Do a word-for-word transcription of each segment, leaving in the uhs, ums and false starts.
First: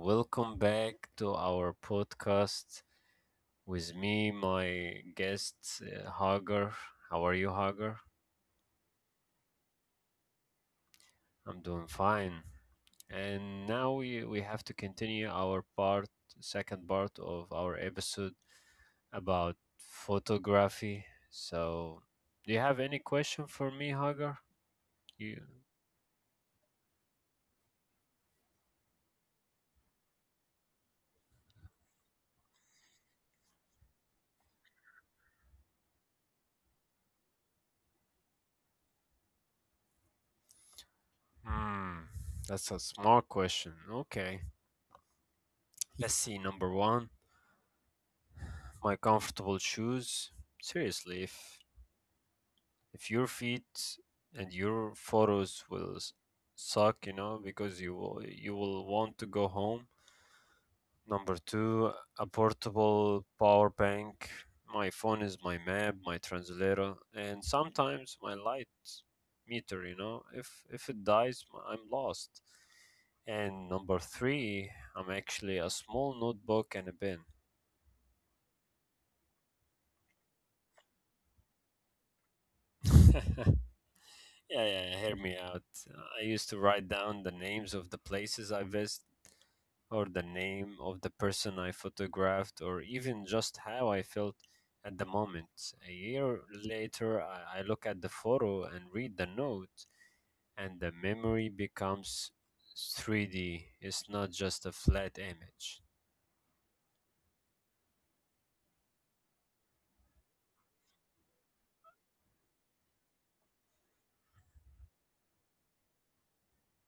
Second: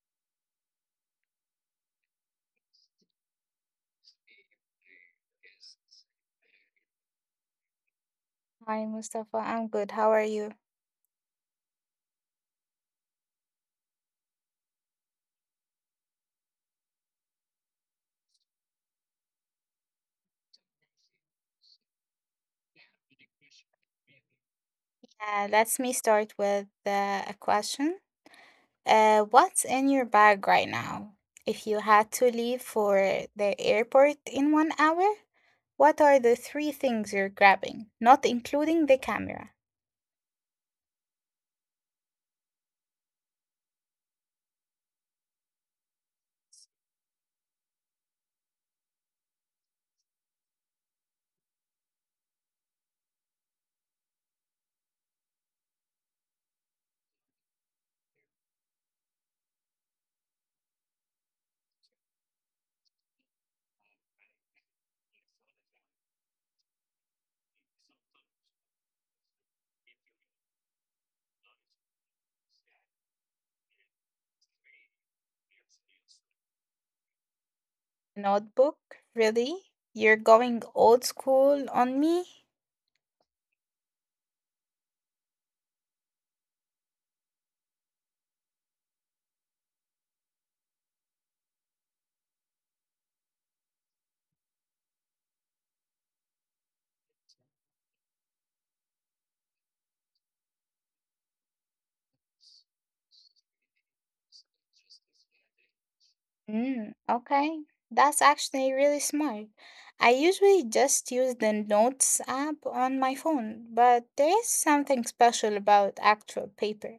welcome back to our podcast with me, my guest, uh, Hagar. How are you, Hagar? Hi, Mustafa. I'm good. How are you? I'm doing fine. And now we, we have to continue our part, second part of our episode about photography. So, do you have any question for me, Hagar? Uh, You, Let me start with uh, a question. Uh, what's in your bag right now? If you had to leave for the airport in one hour, what are the three things you're grabbing? Not including the camera. hmm, that's a smart question. Okay, let's see. Number one, my comfortable shoes. Seriously, if if your feet and your photos will s- suck, you know, because you will, you will want to go home. Number two, a portable power bank. My phone is my map, my translator, and sometimes my light meter. You know, if if it dies, m- I'm lost. And number three, I'm actually a small notebook and a pen. Notebook? Really? You're going old school on me? Yeah, yeah, yeah, hear me out. I used to write down the names of the places I visited, or the name of the person I photographed, or even just how I felt at the moment. A year later, I, I look at the photo and read the note, and the memory becomes three D. It's not just a flat image. Mm, okay, that's actually really smart. I usually just use the Notes app on my phone, but there is something special about actual paper.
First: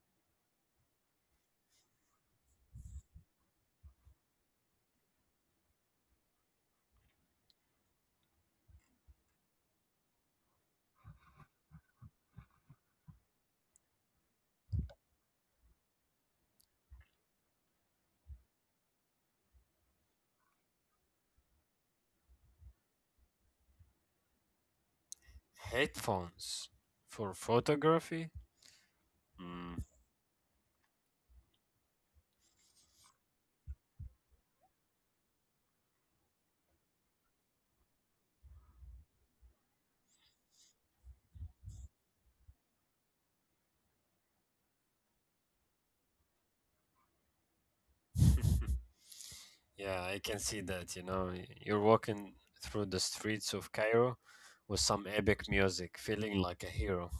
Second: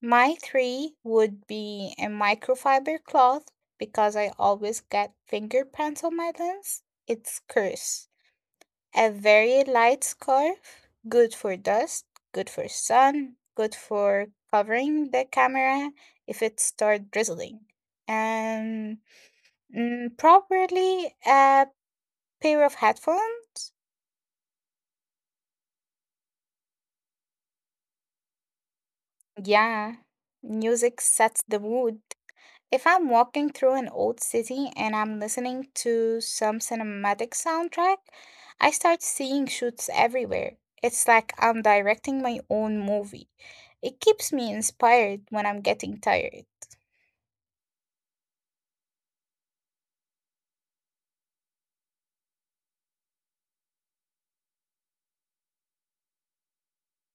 My three would be a microfiber cloth because I always get fingerprints on my lens. It's curse. A very light scarf, good for dust, good for sun, good for covering the camera if it starts drizzling. And Mm, probably a pair of headphones. Headphones for photography? Hmm. Yeah, music sets the mood. If I'm walking through an old city and I'm listening to some cinematic soundtrack, I start seeing shoots everywhere. It's like I'm directing my own movie. It keeps me inspired when I'm getting tired. Yeah, I can see that. You know, Y- you're walking through the streets of Cairo with some epic music, feeling like a hero.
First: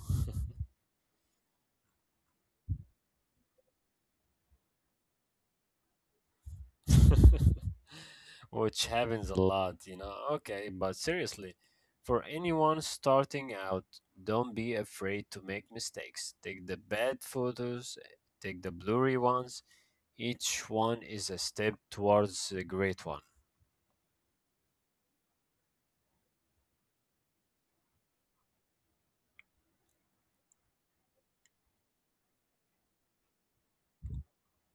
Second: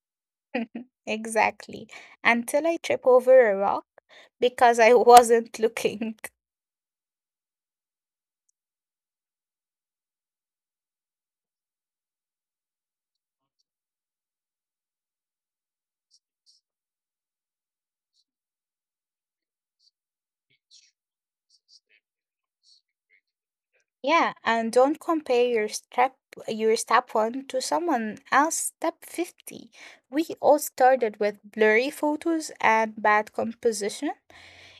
Exactly. Until I trip over a rock because I wasn't looking. Which happens a lot, you know. Okay, but seriously, for anyone starting out, don't be afraid to make mistakes. Take the bad photos, take the blurry ones. Each one is a step towards the great one. Yeah, and don't compare your step your step one to someone else step fifty. We all started with blurry photos and bad composition.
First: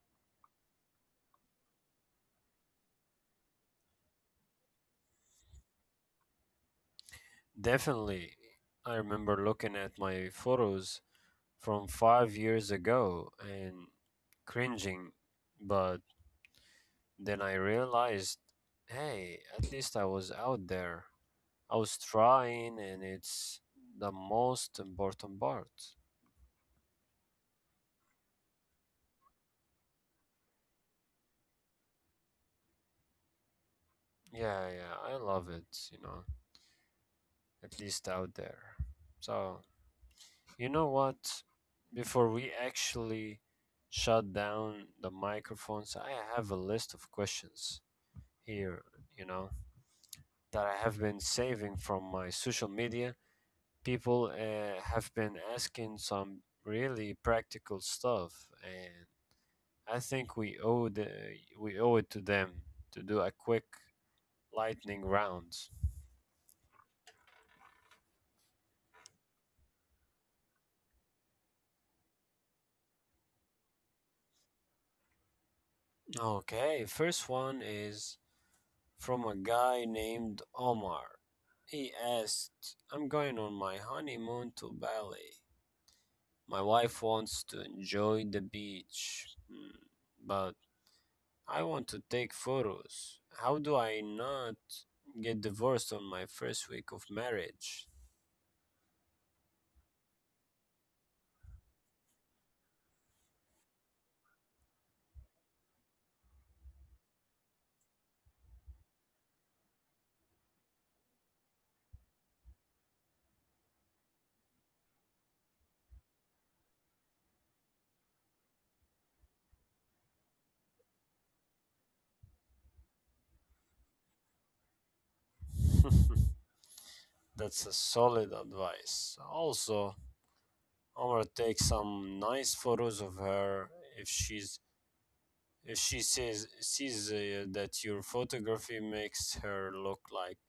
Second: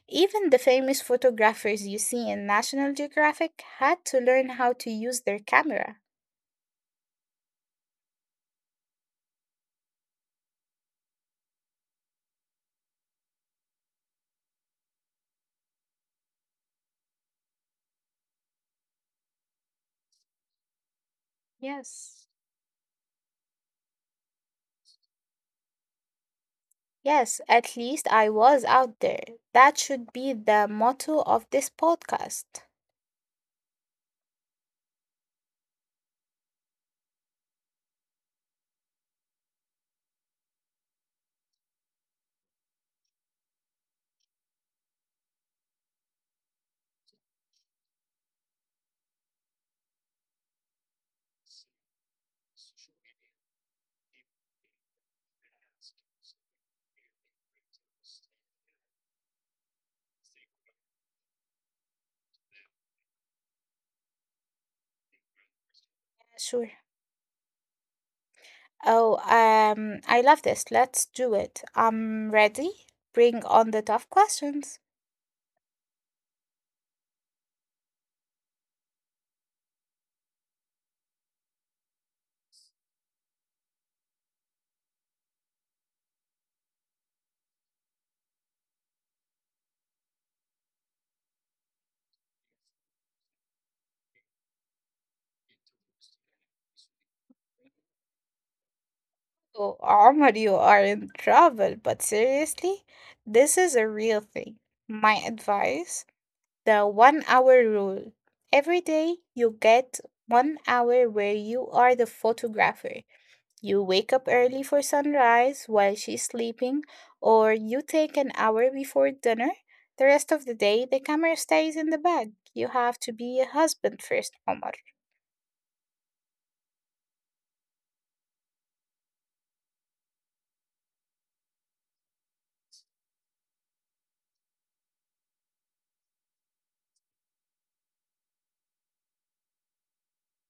Even the famous photographers you see in National Geographic had to learn how to use their camera. Definitely, I remember looking at my photos from five years ago and cringing, but then I realized, hey, at least I was out there. I was Yes. trying, and it's the most important part. Yes, at least I was out there. That should be the motto of this podcast. Yeah, yeah, I love it, you know, at least out there. So, you know what? Before we actually shut down the microphones, I have a list of questions here, you know, that I have been saving from my social media. People uh, have been asking some really practical stuff, and I think we owe the, we owe it to them to do a quick lightning round. Sure. Oh, um, I love this. Let's do it. I'm ready. Bring on the tough questions. Okay, first one is from a guy named Omar. He asked, I'm going on my honeymoon to Bali. My wife wants to enjoy the beach, hmm, but I want to take photos. How do I not get divorced on my first week of marriage? Oh, Omar, you are in trouble, but seriously, this is a real thing. My advice, the one hour rule. Every day you get one hour where you are the photographer. You wake up early for sunrise while she's sleeping, or you take an hour before dinner. The rest of the day, the camera stays in the bag. You have to be a husband first, Omar. That's a solid advice. Also, I'm gonna take some nice photos of her if she's if she says sees uh, that your photography makes her look like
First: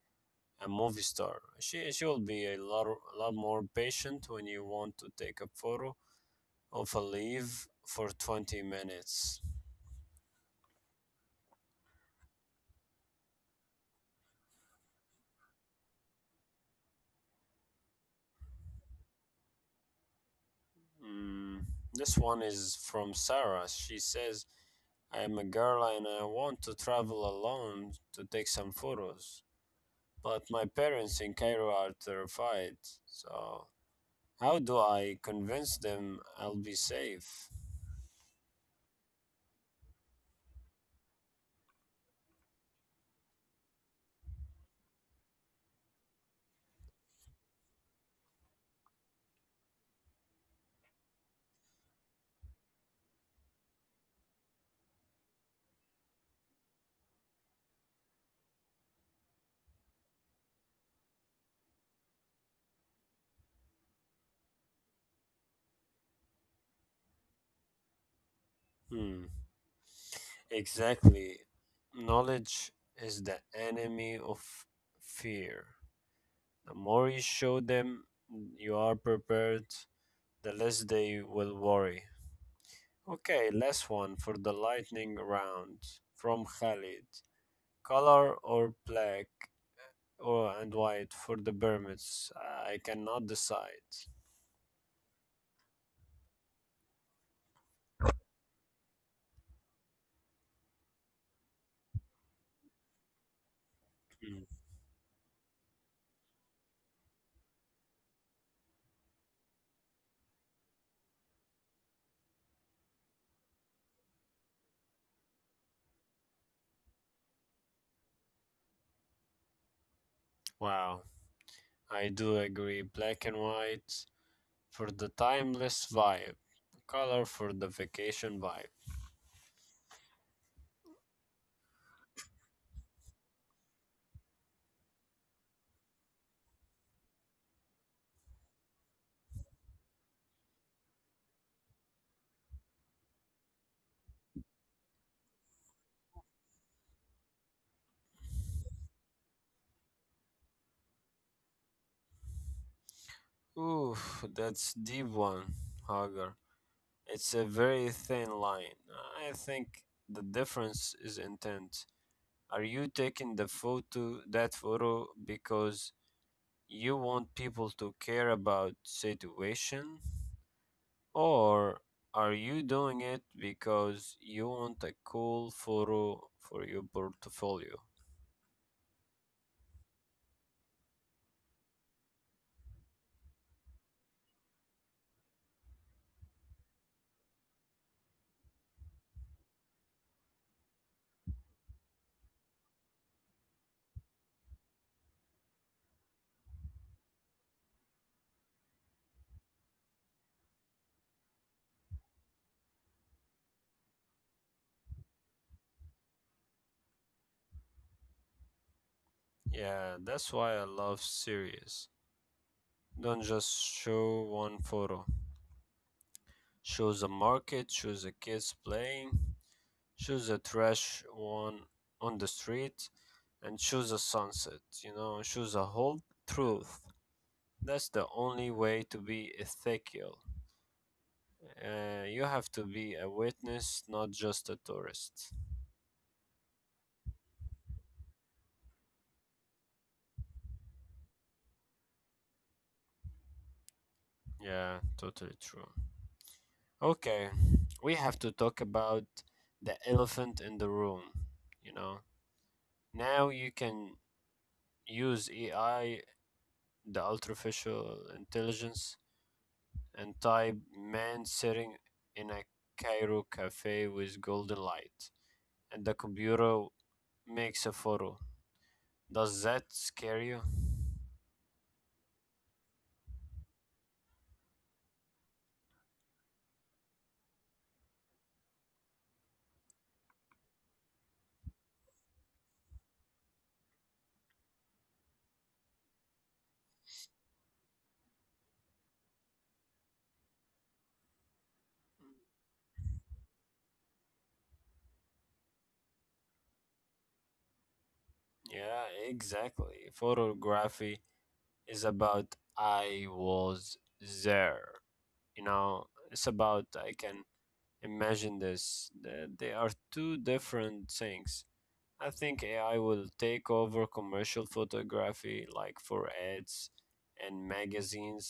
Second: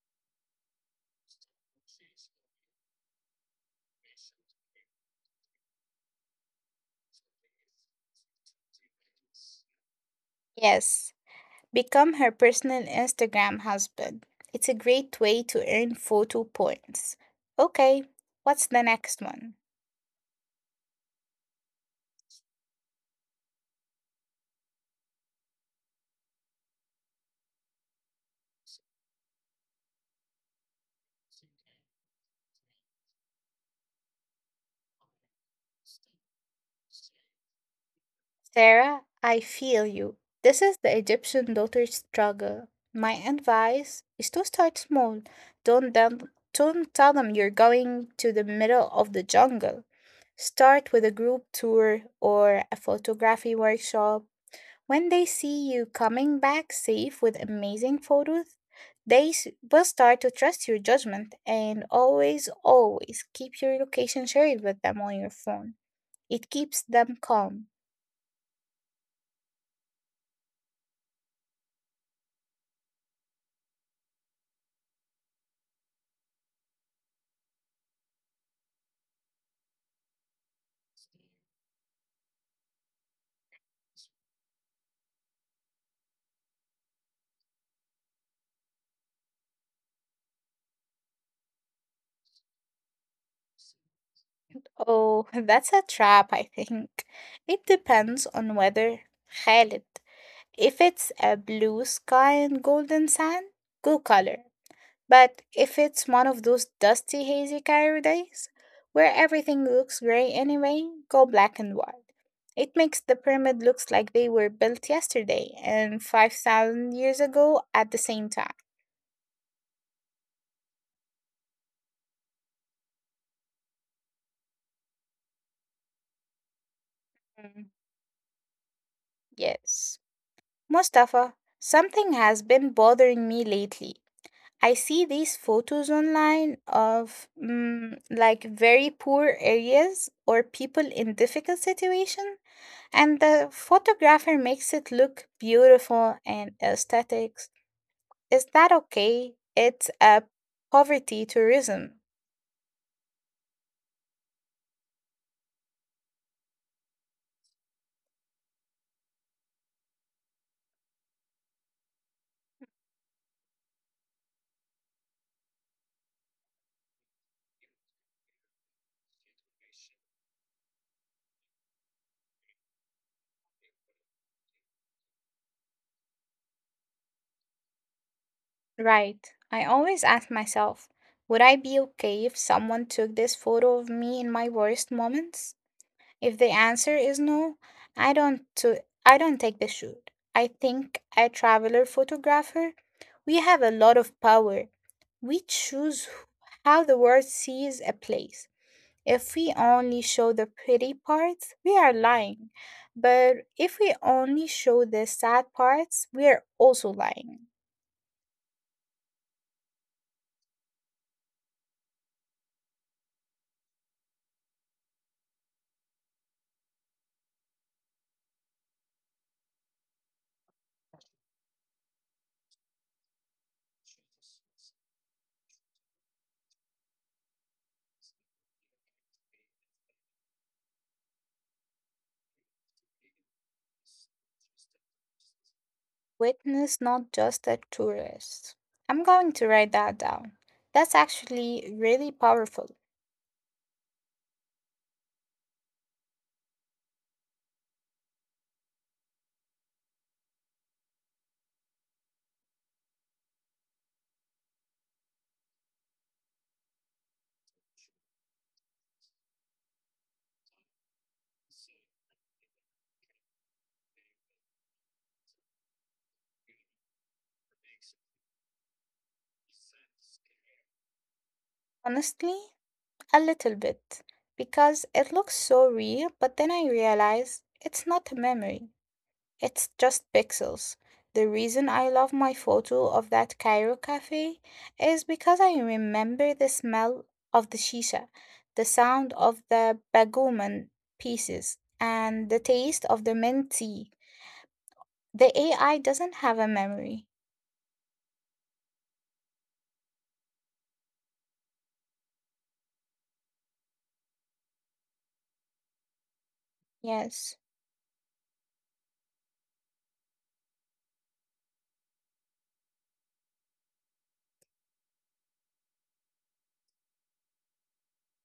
a movie star. She she will be a lot a lot more patient when you want to take a photo of a leaf for twenty minutes. Yes, become her personal Instagram husband. It's a great way to earn photo points. Okay, what's the next one? Mm, this one is from Sarah. She says, I am a girl and I want to travel alone to take some photos, but my parents in Cairo are terrified. So, how do I convince them I'll be safe? Sarah, I feel you. This is the Egyptian daughter struggle. My advice is to start small. Don't, them, don't tell them you're going to the middle of the jungle. Start with a group tour or a photography workshop. When they see you coming back safe with amazing photos, they s- will start to trust your judgment and always, always keep your location shared with them on your phone. It keeps them calm. Hmm, exactly. Knowledge is the enemy of fear. The more you show them you are prepared, the less they will worry. Okay, last one for the lightning round from Khalid. Color or black or and white for the pyramids? I cannot decide. Oh, that's a trap, I think. It depends on weather. Khalid. If it's a blue sky and golden sand, good color. Mm. But if it's one of those dusty, hazy Cairo days where everything looks gray anyway, go black and white. It makes the pyramid looks like they were built yesterday and five thousand years ago at the same time. Wow, I do agree. Black and white for the timeless vibe. Color for Mm. the vacation vibe. Yes. Mustafa, something has been bothering me lately. I see these photos online of mm, like very poor areas or people in difficult situation, and the photographer makes it look beautiful and aesthetic. Is that okay? It's a poverty tourism, Ooh, that's deep one, Hagar. It's a very thin line. I think the difference is intent. Are you taking the photo, that photo because you want people to care about situation, or are you doing it because you want a cool photo for your portfolio? right? I always ask myself, would I be okay if someone took this photo of me in my worst moments? If the answer is no, I don't to I don't take the shoot. I think a traveler photographer, we have a lot of power. We choose wh- how the world sees a place. If we only show the pretty parts, we are lying. But if we only show the sad parts, we are also lying. Yeah, that's why I love series. Don't just show one photo. Shows a market, shows a kids playing, shows a trash one on the street, and shows a sunset. You know, shows a whole truth. That's the only way to be ethical. Uh, you have to be a witness, not just a tourist. Witness not just a tourist. I'm going to write that down. That's actually really powerful. Yeah, totally true. Okay, we have to talk about the elephant in the room. You know, now you can use A I, the artificial intelligence, and type man sitting in a Cairo cafe with golden light, and the computer makes a photo. Does that scare you? Honestly, a little bit, because it looks so real, but then I realize it's not a memory, it's just pixels. The reason I love my photo of that Cairo cafe is because I remember the smell of the shisha, the sound of the bagouman pieces, and the taste of the mint tea. The A I doesn't have a memory. Yeah, exactly. Photography is about I was there. You know, it's about I can Yes. imagine this. Th- They are two different things. I think A I will take over commercial photography, like for ads and magazines.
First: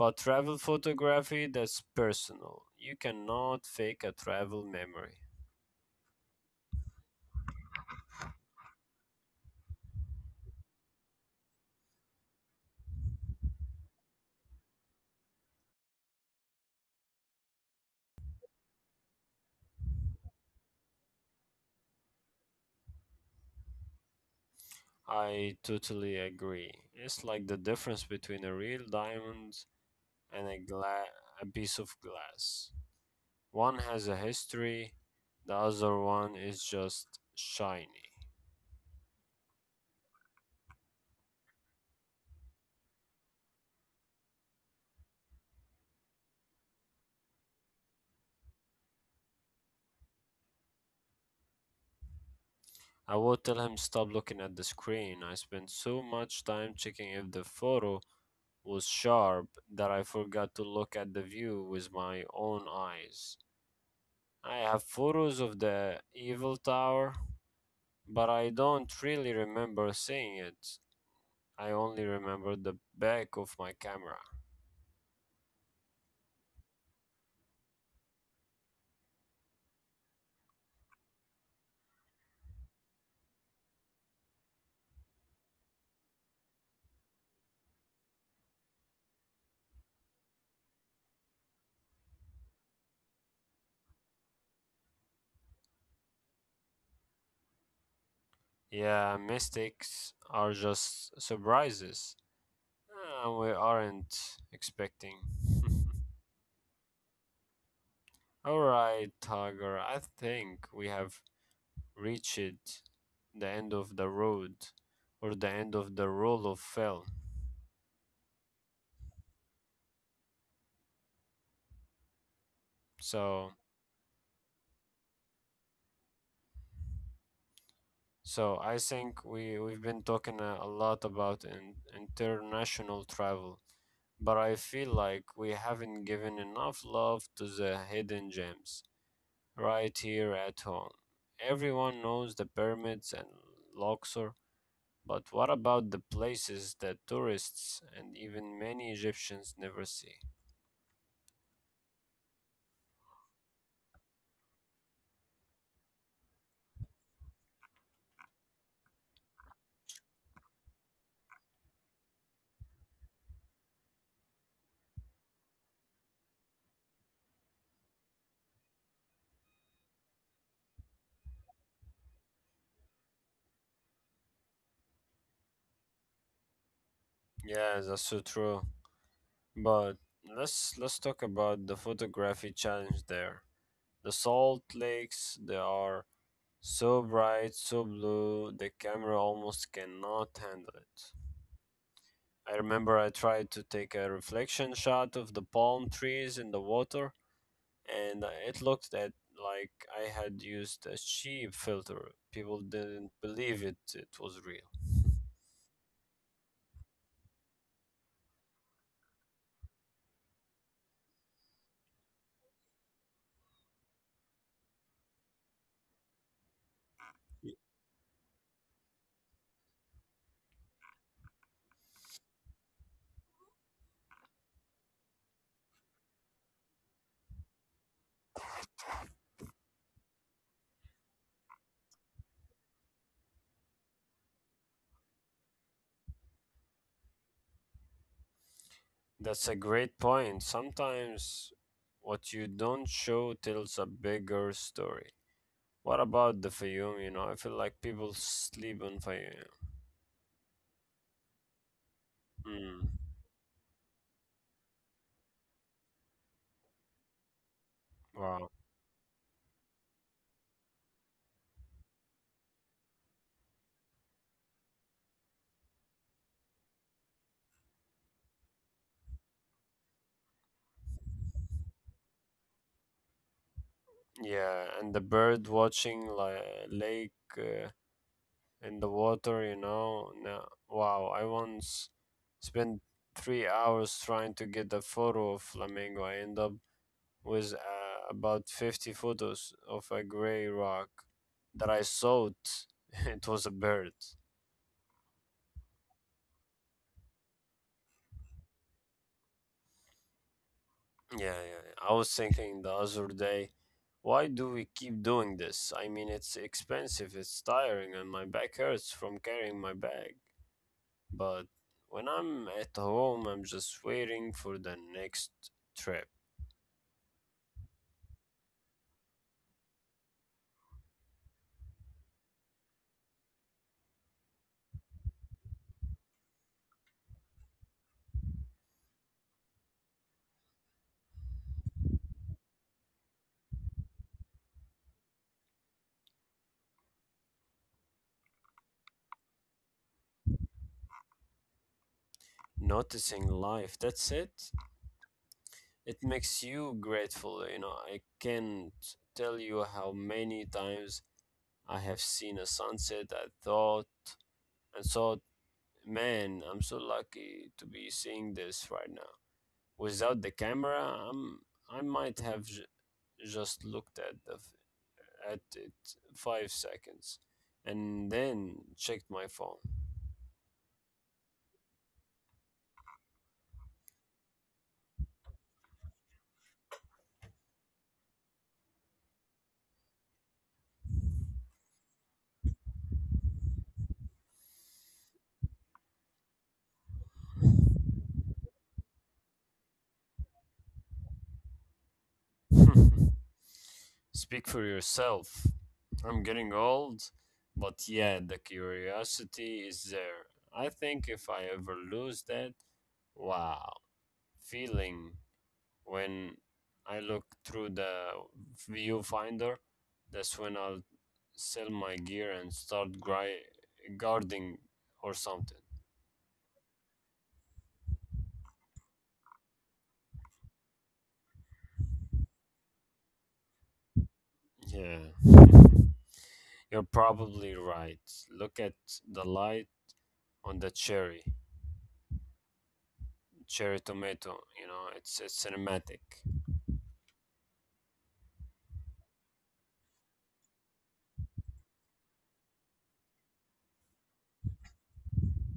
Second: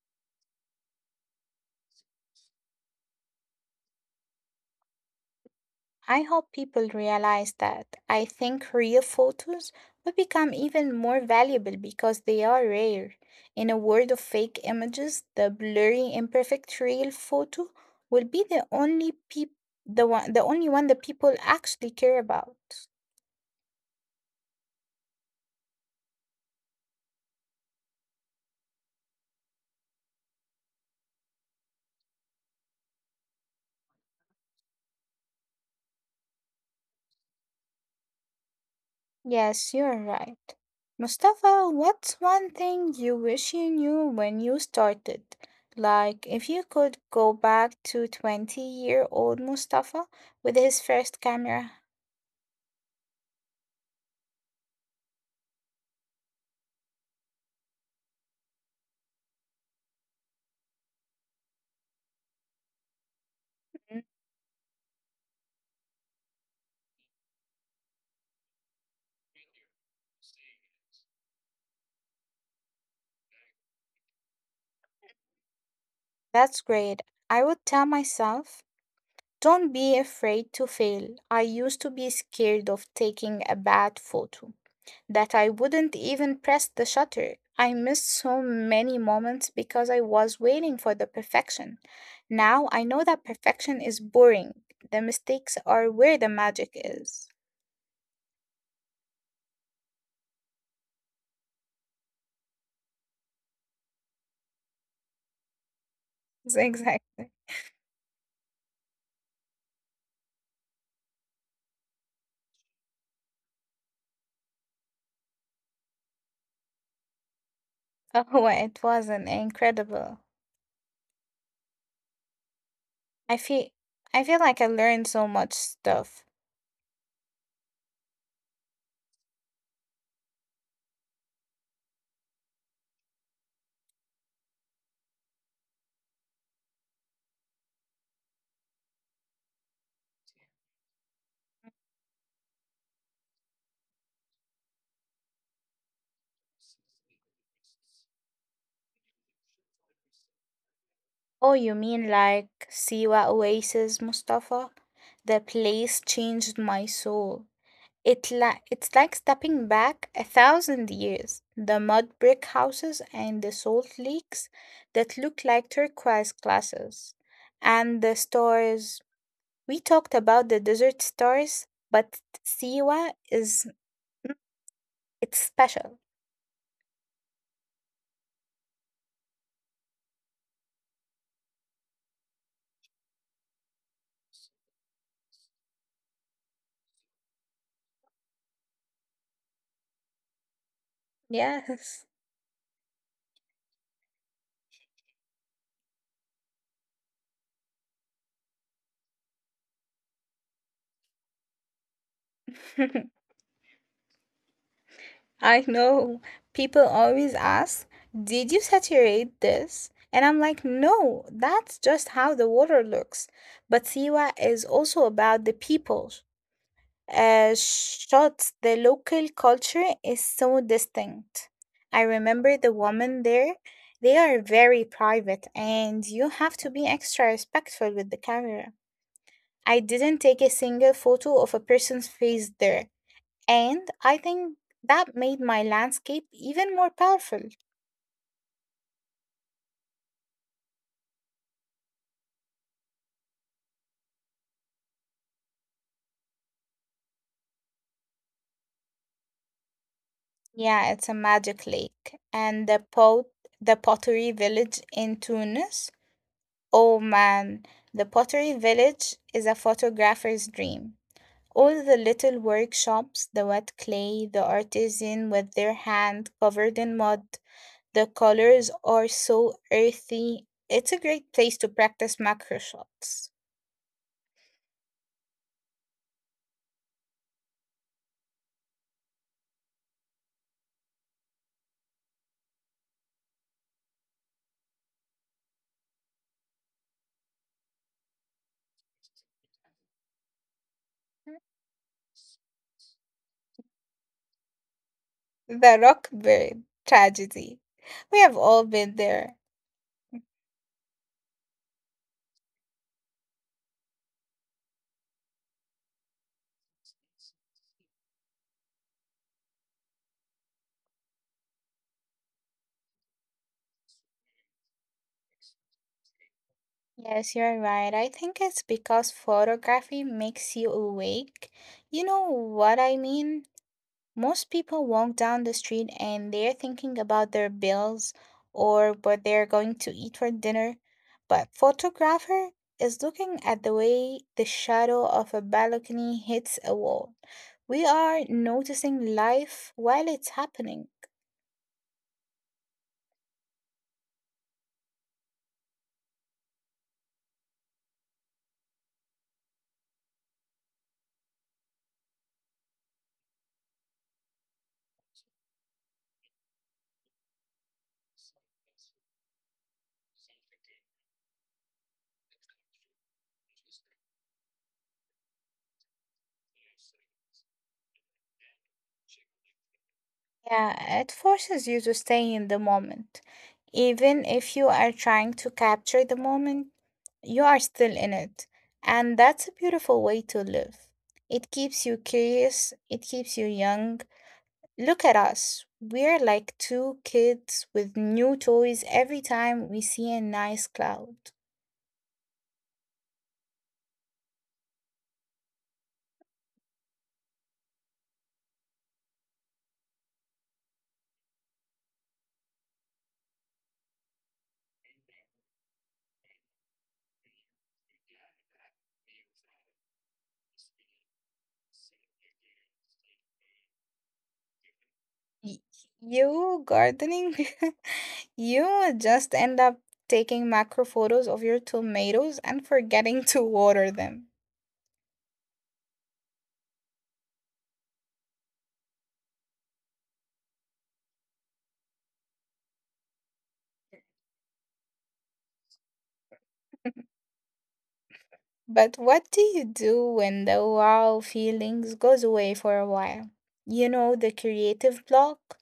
But travel photography, that's personal. You cannot fake a travel memory. I hope people realize that. I think real photos will become even more valuable because they are rare. In a world of fake images, the blurry, imperfect real photo will be the only peop- the one the only one that people actually care about. I totally agree. It's like the difference between a real diamond and a, gla- a piece of glass. One has a history, the other one is just shiny. Yes, you're right. Mustafa, what's one thing you wish you knew when you started? Like if you could go back to twenty year old Mustafa with his first camera. I would tell him stop looking at the screen. I spent so much time checking if the photo was sharp that I forgot to look at the view with my own eyes. I have photos of the evil tower, but I don't really remember seeing it. I only remember the back of my camera. That's great. I would tell myself, don't be afraid to fail. I used to be scared of taking a bad photo, that I wouldn't even press the shutter. I missed so many moments because I was waiting for the perfection. Now I know that perfection is boring. The mistakes are where the magic is. Yeah, mistakes are just surprises Uh, we aren't expecting. Exactly. Alright, Tiger, I think we have reached the end of the road or the end of the roll of film. Oh, it was an incredible. I So feel I feel like I learned so much stuff. so I think we we've been talking a, a lot about in, international travel, but I feel like we haven't given enough love to the hidden gems right here at home. Everyone knows the pyramids and Luxor, but what about the places that tourists and even many Egyptians never see? Oh, you mean like Siwa Oasis, Mustafa? The place changed my soul. It la it's like stepping back a thousand years. The mud brick houses and the salt lakes that look like turquoise glasses. And the stars. We talked about the desert stars, but Siwa is mm, it's special. Yeah, that's so true. But let's let's talk about the photography challenge there. The salt lakes, they are so bright, so blue, the camera almost cannot handle it. Yes. I remember I tried to take a reflection shot of the palm trees in the water, and it looked at like I had used a cheap filter. People didn't believe it, it was real. I know. People always ask, did you saturate this? And I'm like, no, that's just how the water looks. But Siwa is also about the people. Uh, Y- Shots, the local culture is so distinct. I remember the women there, they are very private, and you have to be extra respectful with the camera. I didn't take a single photo of a person's face there and I think that made my landscape even more powerful. That's a great point. Sometimes what you don't show tells a bigger story. What about the Fayoum? You know, I feel like people sleep on Fayoum. Yeah, it's a magic lake. And the Mm, pot the pottery village in Tunis. Oh man, the pottery wow. village is a photographer's dream. All the little workshops, the wet clay, the artisan with their hand covered in mud, the colors are so earthy. It's a great place to practice macro shots. Yeah, and the bird watching like lake uh, in the water, you know. Now, wow, I once spent three hours trying to get a photo of flamingo. I end up with uh, about fifty photos of a gray rock that I thought it was a bird. The Rockbird tragedy. We have all been there. Yeah, yeah. yeah. I was thinking the other day, why do we keep doing this? I mean, it's expensive, it's tiring, and my back hurts from carrying my bag. But when I'm at home, I'm just waiting for the next trip. Yes, you're right. I think it's because photography makes you awake. You know what I mean? Most people walk down the street and they're thinking about their bills or what they're going to eat for dinner, but photographer is looking at the way the shadow of a balcony hits a wall. We are noticing life while it's happening. Noticing life, that's it. It makes you grateful, you know. I can't tell you how many times I have seen a sunset I thought and thought, man, I'm so lucky to be seeing this right now. Without the camera, I'm, I might have j- just looked at, the, f- at it five seconds and then checked my phone. Yeah, it forces you to stay in the moment. Even if you are trying to capture the moment, you are still in it. And that's a beautiful way to live. It keeps you curious, it keeps you young. Look at us. We're like two kids with new toys every time we see a nice cloud. Speak for yourself. I'm getting old, but yeah, the curiosity is there. I think if I ever lose that wow feeling when I look through the viewfinder, that's when I'll sell my gear and start gri- gardening or something. Y- You gardening, you would just end up taking macro photos of your tomatoes and forgetting to water them. Yeah, you're probably right. Look at the light on the cherry, cherry tomato. You know, it's it's cinematic. But what do you do when the wow feelings goes away for a while? You know, the creative block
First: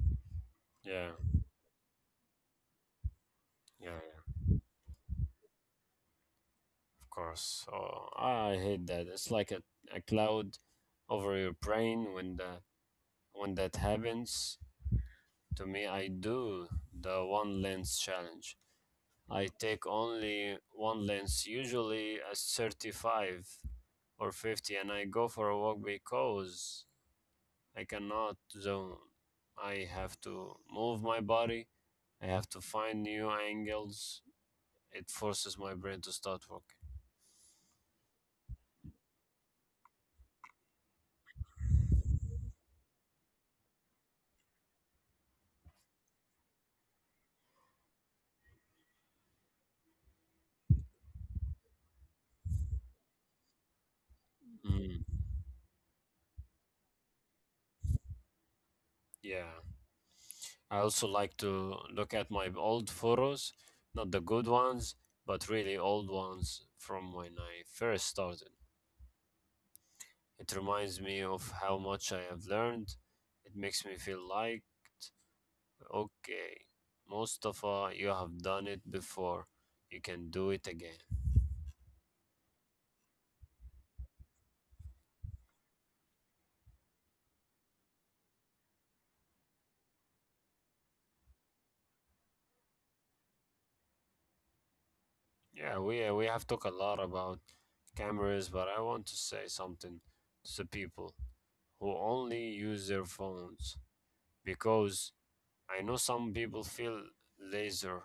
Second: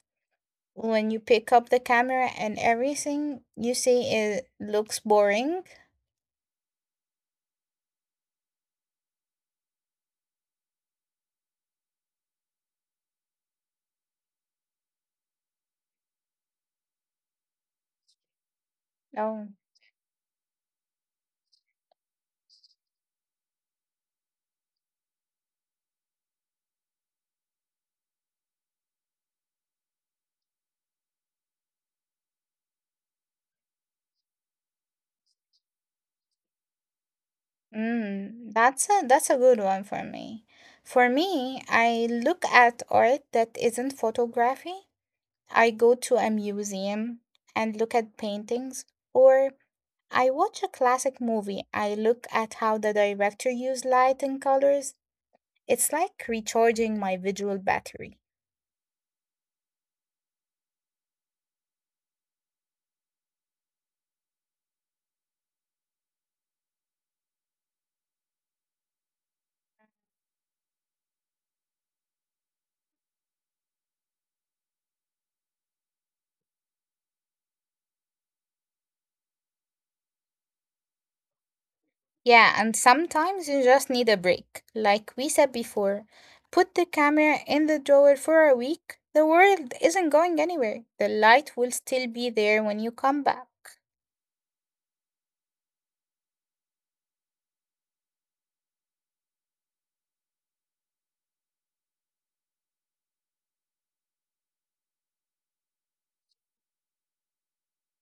Yeah, when you pick up the camera and everything you yeah, see it looks boring. yeah, of course. Oh, I hate that. It's like a, a cloud over your brain when the when that happens. To me, I do the one lens challenge. I Oh, take only one lens, usually a thirty-five or fifty, and I go for a walk because I cannot zone. I have to move my body, I have to find new angles. It forces my brain to start working. mm, that's a that's a good one for me. For me, I look at art that isn't photography. I go to a museum and look at paintings or I watch a classic movie. I look at how the director used light and colors. Mm, It's like recharging my visual battery. yeah. I also like to look at my old photos, not the good ones, but really old ones from when I first started. It reminds me of how much I have learned. It makes me feel liked. Okay, Mustafa, you have done it before. You can do it again. Yeah, and sometimes you just need a break. Like we said before, put the camera in the drawer for a week. The world isn't going anywhere. The light will still be there when you come back. Yeah, we uh, we have talked a lot about cameras, but I want to say something to the people who only use their phones because I know some people feel laser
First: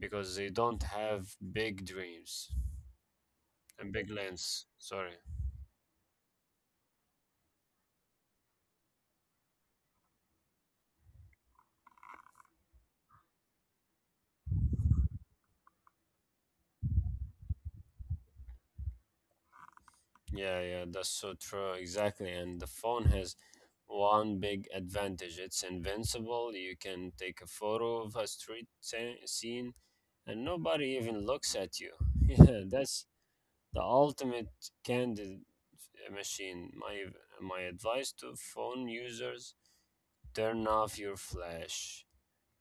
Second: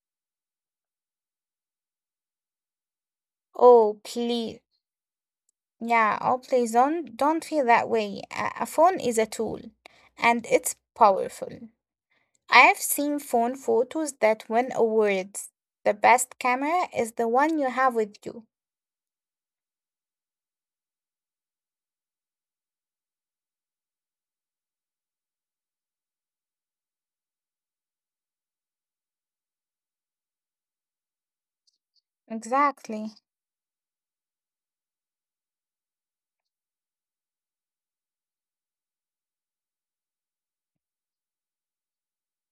because they don't have big dreams and Oh, big please. lens. Sorry. Yeah, oh, please don't, don't feel that way. A, a phone is a tool and it's powerful. I have seen phone photos that win awards. The best camera is the one you have with you. Yeah, yeah, that's so true. Exactly. And the phone has one big advantage. It's invincible. You can take a photo of a street sce- scene and nobody even looks at you. Yeah, that's Exactly. the ultimate candid uh, machine. My my advice to phone users, turn off your flash.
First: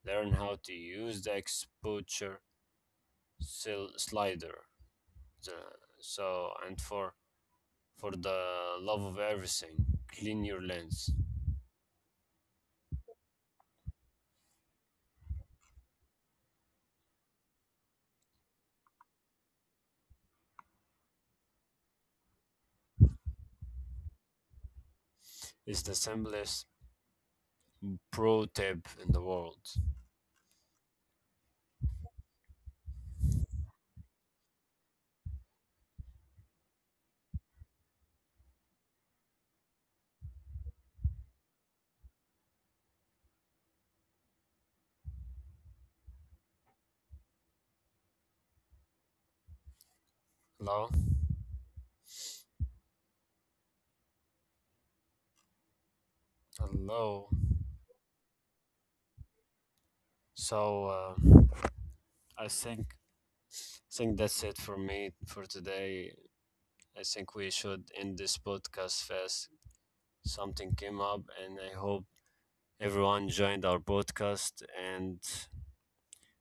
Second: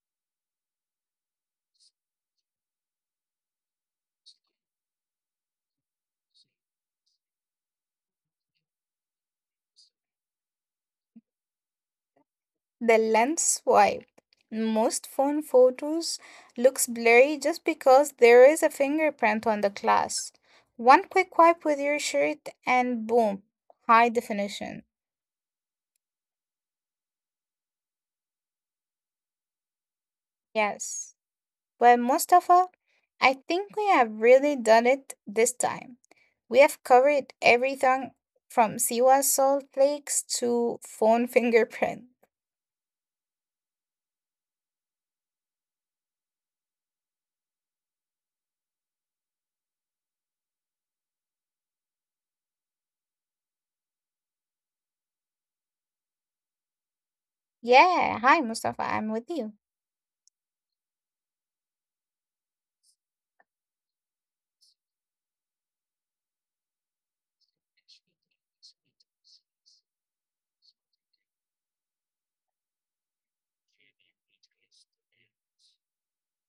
Learn how to use the exposure sil- slider. The, so and for for the love of everything, clean your lens. The lens swipe. Most phone photos looks blurry just because there is a fingerprint on the glass. One quick wipe with your shirt and boom, high definition. It's the simplest pro tip in the world. Yes. Well, Mustafa, I think we have really done it this time. We have covered everything from Siwa salt lakes to phone fingerprint. Hello? Hello. Yeah. Hi, Mustafa. I'm with you. So, uh, I think think that's it for me for today. I think we should end this podcast fast. Something came up, and I hope everyone joined our podcast. And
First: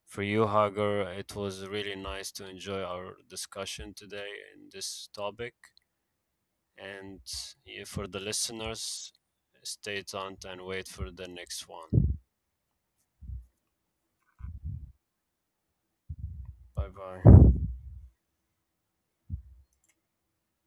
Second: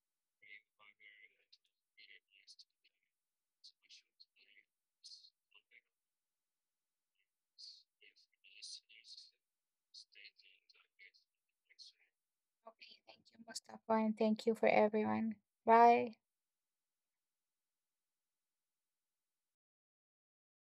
for you, Hagar, it was really nice to enjoy our discussion today in this topic. And yeah, for the listeners, stay tuned and wait for the next one. Okay. Thank you, Mustafa, and thank you for everyone. Bye. Bye bye.